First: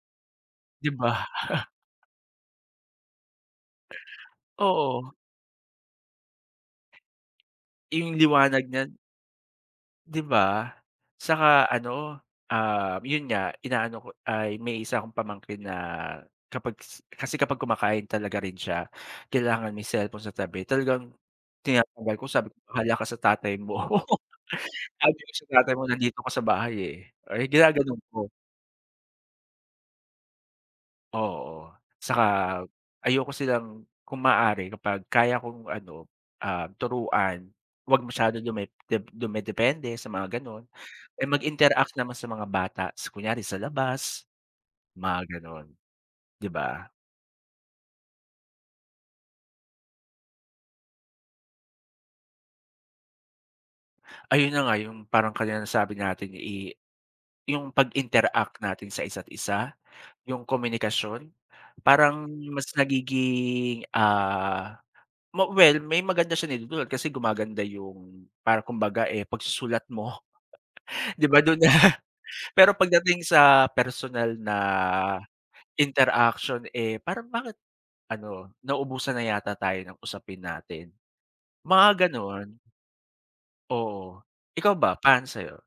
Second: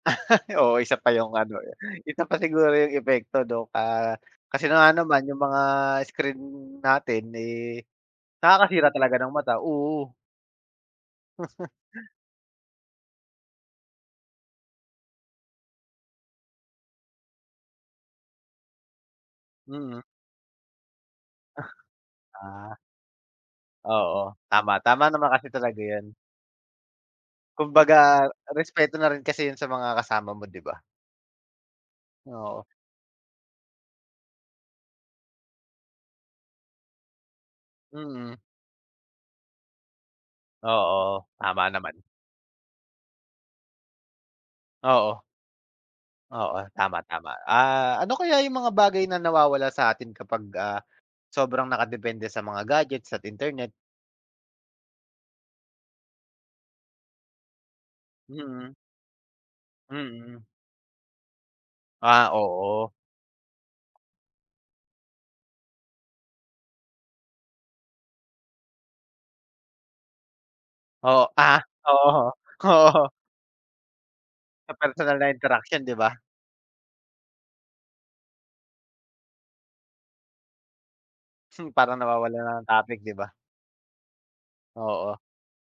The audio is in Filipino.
Oo, Di isa pa ba? yung ano eh, isa pa siguro yung epekto nung, ah, kasi nga Oo. naman yung mga screen natin eh, Yung liwanag nakakasira niyan. talaga ng mata, oo. Di ba? Saka ano, ah, yun nga, inaano ko ay may isa akong pamangkin na kapag kasi kapag kumakain talaga rin siya kailangan may Mm. cellphone sa tabi, talagang tinatanggal ko, sabi ko, Ah. "Bahala ka sa tatay mo." Oo. Tama, tama Sabi ko naman sa kasi tatay talaga mo yun. nandito ka sa bahay eh, ay ginaganon Kumbaga ko. respeto na rin kasi yun sa mga kasama mo, di ba? Oo, tsaka Oo. ayoko silang kung maaari kapag kaya kong ano, ah, turuan 'wag masyado Mm. dume dep dumedepende sa mga ganon. Eh, Oo, tama mag-interact naman. naman sa mga bata, tas kunyari sa labas mga Oo. ganon, di Oo. ba? Tama, tama. Ah, ano kaya yung mga bagay na nawawala sa atin kapag ah, sobrang nakadepende sa mga gadgets at internet? Ayun na nga yung, parang kanina nasabi natin eh, yung pag-interact Mm. natin sa isa't-isa. Mm. Yung komunikasyon parang Ah, mas oo. nagiging ah, ma well, may maganda siyang naidudulot kasi gumaganda yung parang kumbaga eh, pagsusulat mo. Oh, Di ba, ah. dun Oo, pero oo. pagdating sa personal na Sa personal na interaksyon, di ba? interaction eh, parang bakit ano nauubusan na yata tayo ng usapin natin, Parang mga nawawalan na ganon. ng topic, diba? Oo, ikaw ba Oo. para sa'yo?